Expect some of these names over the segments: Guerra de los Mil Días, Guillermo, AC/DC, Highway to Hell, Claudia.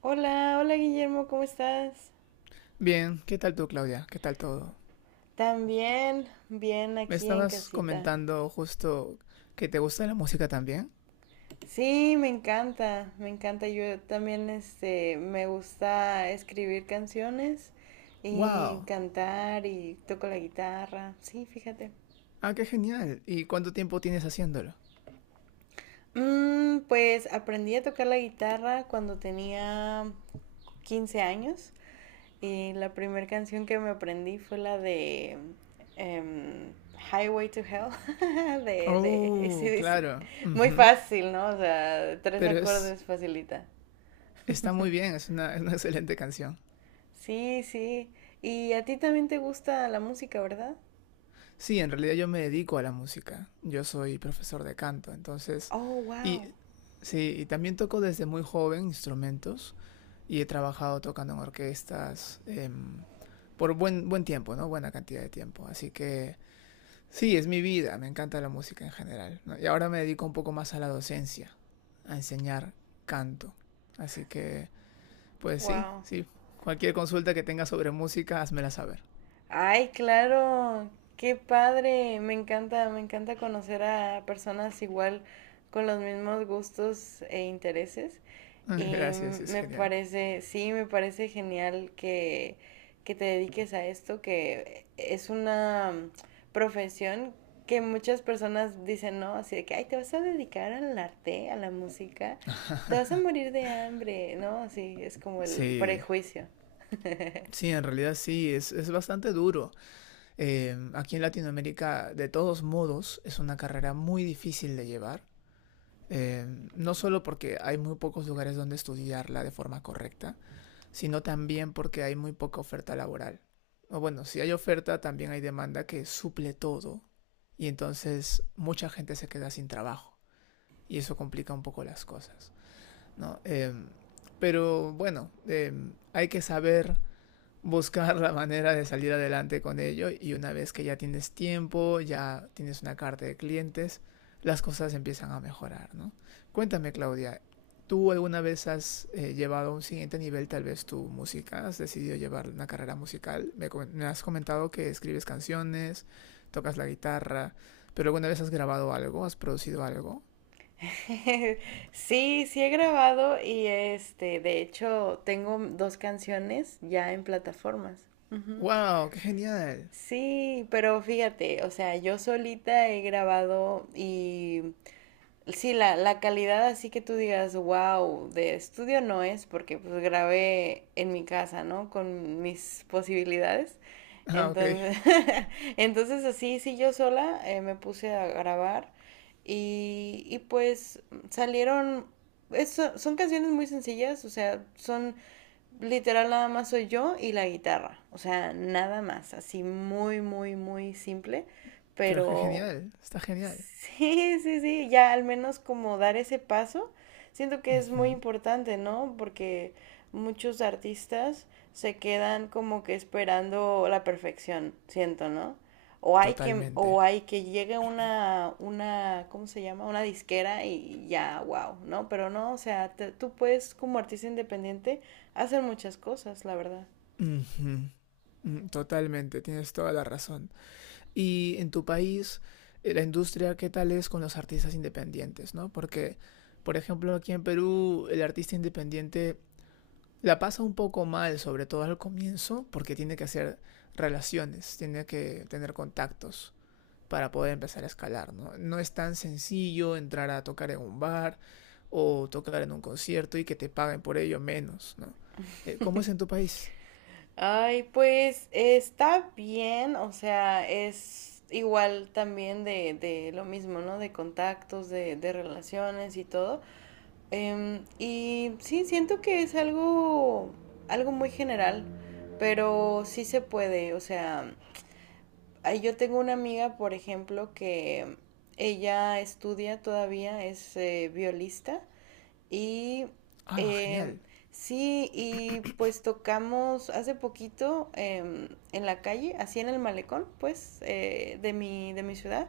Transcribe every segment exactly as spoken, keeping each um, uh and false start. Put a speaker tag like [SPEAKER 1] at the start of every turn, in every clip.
[SPEAKER 1] Hola, hola Guillermo, ¿cómo estás?
[SPEAKER 2] Bien, ¿qué tal tú, Claudia? ¿Qué tal todo?
[SPEAKER 1] También, bien
[SPEAKER 2] Me
[SPEAKER 1] aquí en
[SPEAKER 2] estabas
[SPEAKER 1] casita.
[SPEAKER 2] comentando justo que te gusta la música también.
[SPEAKER 1] Sí, me encanta, me encanta. Yo también, este, me gusta escribir canciones y
[SPEAKER 2] ¡Wow!
[SPEAKER 1] cantar y toco la guitarra. Sí, fíjate.
[SPEAKER 2] ¡Ah, qué genial! ¿Y cuánto tiempo tienes haciéndolo?
[SPEAKER 1] Mm, pues aprendí a tocar la guitarra cuando tenía quince años. Y la primera canción que me aprendí fue la de em, Highway to Hell de, de
[SPEAKER 2] Oh,
[SPEAKER 1] A C/D C.
[SPEAKER 2] claro.
[SPEAKER 1] Muy
[SPEAKER 2] Ujú.
[SPEAKER 1] fácil, ¿no? O sea, tres
[SPEAKER 2] Pero es,
[SPEAKER 1] acordes facilita.
[SPEAKER 2] Está muy bien, es una, es una excelente canción.
[SPEAKER 1] Sí, sí. Y a ti también te gusta la música, ¿verdad?
[SPEAKER 2] Sí, en realidad yo me dedico a la música. Yo soy profesor de canto, entonces...
[SPEAKER 1] Oh, wow.
[SPEAKER 2] Y sí, y también toco desde muy joven instrumentos. Y he trabajado tocando en orquestas eh, por buen, buen tiempo, ¿no? Buena cantidad de tiempo. Así que sí, es mi vida, me encanta la música en general, ¿no? Y ahora me dedico un poco más a la docencia, a enseñar canto. Así que, pues sí,
[SPEAKER 1] Wow.
[SPEAKER 2] sí. Cualquier consulta que tengas sobre música, házmela saber.
[SPEAKER 1] Ay, claro, qué padre. Me encanta, me encanta conocer a personas igual con los mismos gustos e intereses. Y
[SPEAKER 2] Gracias, es
[SPEAKER 1] me
[SPEAKER 2] genial.
[SPEAKER 1] parece, sí, me parece genial que, que te dediques a esto, que es una profesión que muchas personas dicen, no, así de que, ay, te vas a dedicar al arte, a la música, te vas a morir de hambre, ¿no? Así es como el
[SPEAKER 2] Sí,
[SPEAKER 1] prejuicio.
[SPEAKER 2] sí, en realidad sí, es, es bastante duro. Eh, aquí en Latinoamérica, de todos modos, es una carrera muy difícil de llevar, Eh, no solo porque hay muy pocos lugares donde estudiarla de forma correcta, sino también porque hay muy poca oferta laboral. O bueno, si hay oferta, también hay demanda que suple todo y entonces mucha gente se queda sin trabajo y eso complica un poco las cosas, ¿no? Eh, pero bueno, eh, hay que saber buscar la manera de salir adelante con ello y una vez que ya tienes tiempo, ya tienes una carta de clientes, las cosas empiezan a mejorar, ¿no? Cuéntame, Claudia, ¿tú alguna vez has eh, llevado a un siguiente nivel tal vez tu música? ¿Has decidido llevar una carrera musical? Me, me has comentado que escribes canciones, tocas la guitarra, pero alguna vez has grabado algo, has producido algo.
[SPEAKER 1] Sí, sí he grabado y este, de hecho, tengo dos canciones ya en plataformas.
[SPEAKER 2] ¡Wow! ¡Qué genial!
[SPEAKER 1] Sí, pero fíjate, o sea, yo solita he grabado y sí, la, la calidad así que tú digas, wow, de estudio no es, porque pues grabé en mi casa, ¿no? Con mis posibilidades.
[SPEAKER 2] Ah, ok.
[SPEAKER 1] Entonces, entonces así, sí, yo sola eh, me puse a grabar y, y pues salieron, eso, son canciones muy sencillas, o sea, son literal nada más soy yo y la guitarra, o sea, nada más, así muy, muy, muy simple,
[SPEAKER 2] Pero qué
[SPEAKER 1] pero
[SPEAKER 2] genial. Está genial.
[SPEAKER 1] sí, sí, sí, ya al menos como dar ese paso, siento que es muy
[SPEAKER 2] Ujú,
[SPEAKER 1] importante, ¿no? Porque muchos artistas se quedan como que esperando la perfección, siento, ¿no? O hay que, o
[SPEAKER 2] totalmente.
[SPEAKER 1] hay que llegue una, una, ¿cómo se llama? Una disquera y ya, wow, ¿no? Pero no, o sea, te- tú puedes como artista independiente hacer muchas cosas, la verdad.
[SPEAKER 2] Ujú. Mm, totalmente, tienes toda la razón. Y en tu país, eh, la industria, ¿qué tal es con los artistas independientes, ¿no? Porque, por ejemplo, aquí en Perú, el artista independiente la pasa un poco mal, sobre todo al comienzo, porque tiene que hacer relaciones, tiene que tener contactos para poder empezar a escalar, ¿no? No es tan sencillo entrar a tocar en un bar o tocar en un concierto y que te paguen por ello menos, ¿no? Eh, ¿Cómo es en tu país?
[SPEAKER 1] Ay, pues está bien, o sea, es igual también de, de lo mismo, ¿no? De contactos, de, de relaciones y todo. Em, y sí, siento que es algo, algo muy general, pero sí se puede, o sea, ahí yo tengo una amiga, por ejemplo, que ella estudia todavía, es eh, violista. Y
[SPEAKER 2] Ah,
[SPEAKER 1] em,
[SPEAKER 2] genial.
[SPEAKER 1] sí, y pues tocamos hace poquito em, en la calle, así en el malecón, pues, eh, de mi, de mi ciudad.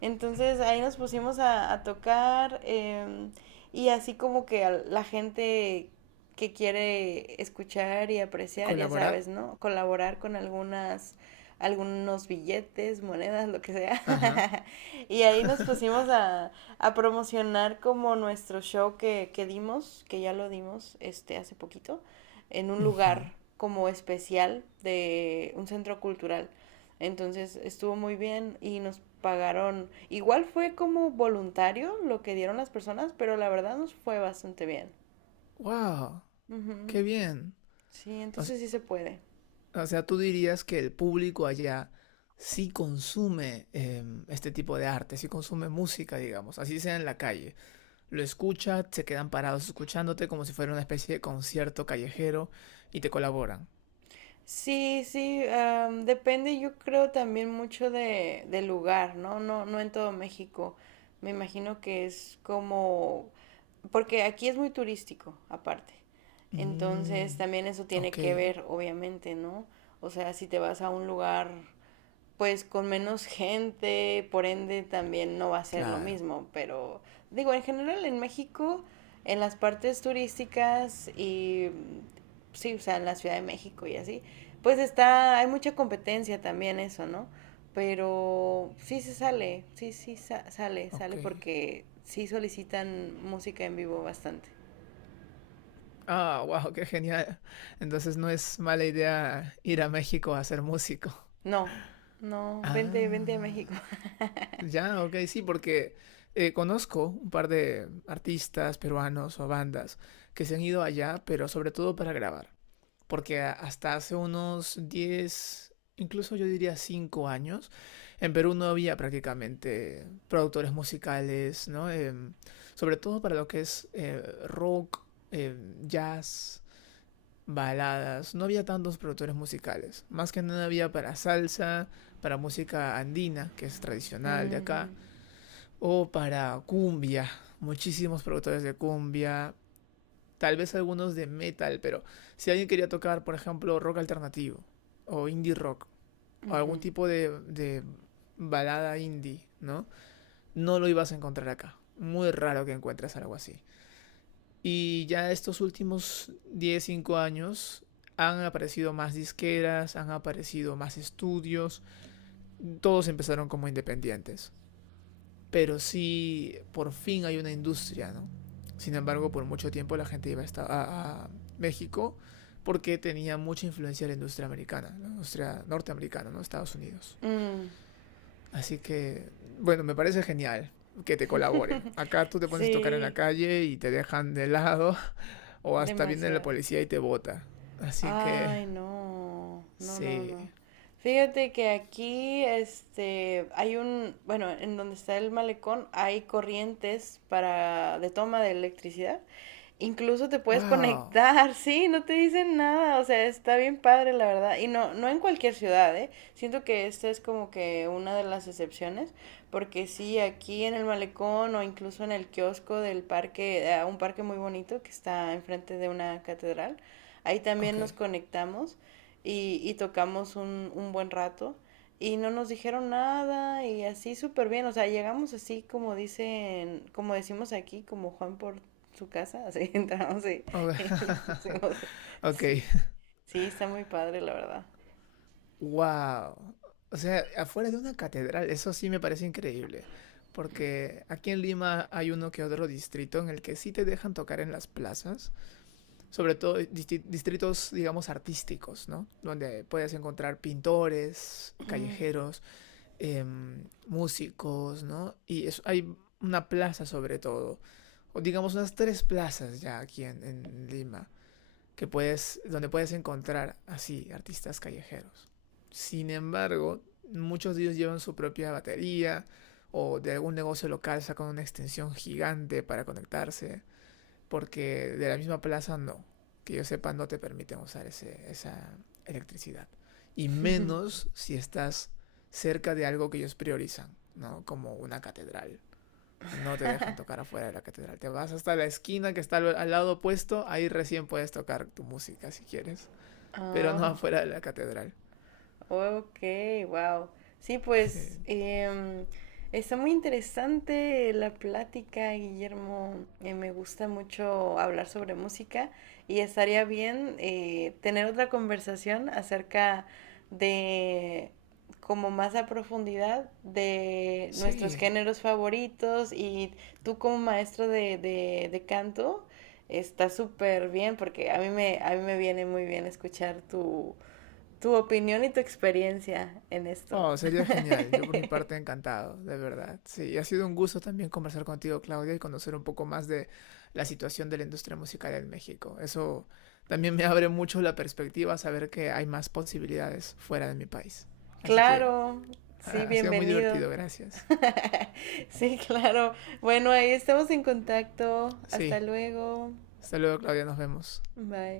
[SPEAKER 1] Entonces ahí nos pusimos a, a tocar em, y así como que a la gente que quiere escuchar y apreciar, ya sabes,
[SPEAKER 2] Colaborar.
[SPEAKER 1] ¿no? Colaborar con algunas, algunos billetes, monedas, lo que
[SPEAKER 2] Ajá.
[SPEAKER 1] sea. Y ahí nos pusimos a, a promocionar como nuestro show que, que dimos, que ya lo dimos este hace poquito, en un
[SPEAKER 2] Ujú.
[SPEAKER 1] lugar como especial de un centro cultural. Entonces estuvo muy bien y nos pagaron, igual fue como voluntario lo que dieron las personas, pero la verdad nos fue bastante bien.
[SPEAKER 2] Wow,
[SPEAKER 1] Ujú.
[SPEAKER 2] qué bien.
[SPEAKER 1] Sí,
[SPEAKER 2] O, s-
[SPEAKER 1] entonces sí se puede.
[SPEAKER 2] o sea, tú dirías que el público allá sí consume em, este tipo de arte, sí consume música, digamos, así sea en la calle. Lo escucha, se quedan parados escuchándote como si fuera una especie de concierto callejero y te colaboran.
[SPEAKER 1] Sí, sí, am, depende yo creo también mucho de, del lugar, ¿no? No, no en todo México. Me imagino que es como, porque aquí es muy turístico, aparte. Entonces
[SPEAKER 2] Mm,
[SPEAKER 1] también eso tiene
[SPEAKER 2] ok,
[SPEAKER 1] que ver, obviamente, ¿no? O sea, si te vas a un lugar pues con menos gente, por ende también no va a ser lo
[SPEAKER 2] claro,
[SPEAKER 1] mismo, pero digo, en general en México, en las partes turísticas y sí, o sea, en la Ciudad de México y así, pues está, hay mucha competencia también eso, ¿no? Pero sí se sale, sí, sí sa- sale,
[SPEAKER 2] ok.
[SPEAKER 1] sale porque sí solicitan música en vivo bastante.
[SPEAKER 2] Ah, wow, qué genial. Entonces no es mala idea ir a México a ser músico.
[SPEAKER 1] No, no, vente, vente a México.
[SPEAKER 2] Ah. Ya, ok, sí, porque eh, conozco un par de artistas peruanos o bandas que se han ido allá, pero sobre todo para grabar. Porque a- hasta hace unos diez, incluso yo diría cinco años, en Perú no había prácticamente productores musicales, ¿no? Em, sobre todo para lo que es eh, rock, em, jazz, baladas. No había tantos productores musicales. Más que nada había para salsa, para música andina, que es tradicional de
[SPEAKER 1] Mm,
[SPEAKER 2] acá o para cumbia. Muchísimos productores de cumbia. Tal vez algunos de metal, pero si alguien quería tocar, por ejemplo, rock alternativo. O indie rock. O
[SPEAKER 1] ujú.
[SPEAKER 2] algún tipo de, de balada indie, ¿no? No lo ibas a encontrar acá. Muy raro que encuentres algo así. Y ya estos últimos diez cinco años han aparecido más disqueras, han aparecido más estudios. Todos empezaron como independientes. Pero sí por fin hay una industria, ¿no? Sin embargo, por mucho tiempo la gente iba a, esta- a- a México porque tenía mucha influencia de la industria americana, la industria norteamericana, ¿no? Estados Unidos.
[SPEAKER 1] Mm,
[SPEAKER 2] Así que, bueno, me parece genial que te colaboren. Acá tú te pones a tocar en la
[SPEAKER 1] sí,
[SPEAKER 2] calle y te dejan de lado o hasta viene la
[SPEAKER 1] demasiado.
[SPEAKER 2] policía y te bota. Así que,
[SPEAKER 1] Ay, no, no, no,
[SPEAKER 2] sí.
[SPEAKER 1] no. Fíjate que aquí, este, hay un, bueno, en donde está el malecón hay corrientes para de toma de electricidad. Incluso te puedes
[SPEAKER 2] Wow.
[SPEAKER 1] conectar, sí, no te dicen nada, o sea, está bien padre, la verdad. Y no, no en cualquier ciudad, ¿eh? Siento que esta es como que una de las excepciones, porque sí, aquí en el malecón o incluso en el kiosco del parque, eh, un parque muy bonito que está enfrente de una catedral. Ahí también
[SPEAKER 2] Ok.
[SPEAKER 1] nos conectamos y, y tocamos un, un buen rato y no nos dijeron nada y así súper bien, o sea, llegamos así como dicen, como decimos aquí, como Juan por su casa, así entramos y,
[SPEAKER 2] Ok.
[SPEAKER 1] y nos pusimos.
[SPEAKER 2] Ok.
[SPEAKER 1] Sí, sí, está muy padre, la verdad.
[SPEAKER 2] Wow. O sea, afuera de una catedral, eso sí me parece increíble. Porque aquí en Lima hay uno que otro distrito en el que sí te dejan tocar en las plazas, sobre todo disti- distritos, digamos, artísticos, ¿no? Donde puedes encontrar pintores, callejeros, em, músicos, ¿no? Y es- hay una plaza sobre todo, o digamos unas tres plazas ya aquí en en Lima que puedes, donde puedes encontrar así artistas callejeros. Sin embargo, muchos de ellos llevan su propia batería o de algún negocio local sacan una extensión gigante para conectarse, porque de la misma plaza no, que yo sepa no te permiten usar ese, esa electricidad. Y menos si estás cerca de algo que ellos priorizan, ¿no? Como una catedral no te dejan tocar afuera de la catedral. Te vas hasta la esquina que está al lado opuesto, ahí recién puedes tocar tu música si quieres, pero no
[SPEAKER 1] Ah.
[SPEAKER 2] afuera de la catedral.
[SPEAKER 1] Ok, wow. Sí, pues
[SPEAKER 2] Sí.
[SPEAKER 1] em, está muy interesante la plática, Guillermo. Eh, me gusta mucho hablar sobre música y estaría bien eh, tener otra conversación acerca de, como más a profundidad, de nuestros
[SPEAKER 2] Sí.
[SPEAKER 1] géneros favoritos y tú como maestro de, de, de canto. Está súper bien porque a mí me, a mí me viene muy bien escuchar tu, tu opinión y tu experiencia en esto.
[SPEAKER 2] Oh, sería genial. Yo por mi parte encantado, de verdad. Sí, ha sido un gusto también conversar contigo, Claudia, y conocer un poco más de la situación de la industria musical en México. Eso también me abre mucho la perspectiva, saber que hay más posibilidades fuera de mi país. Así que
[SPEAKER 1] Claro, sí,
[SPEAKER 2] ha sido muy
[SPEAKER 1] bienvenido.
[SPEAKER 2] divertido, gracias.
[SPEAKER 1] Sí, claro. Bueno, ahí estamos en contacto. Hasta
[SPEAKER 2] Sí,
[SPEAKER 1] luego.
[SPEAKER 2] hasta luego, Claudia, nos vemos.
[SPEAKER 1] Bye.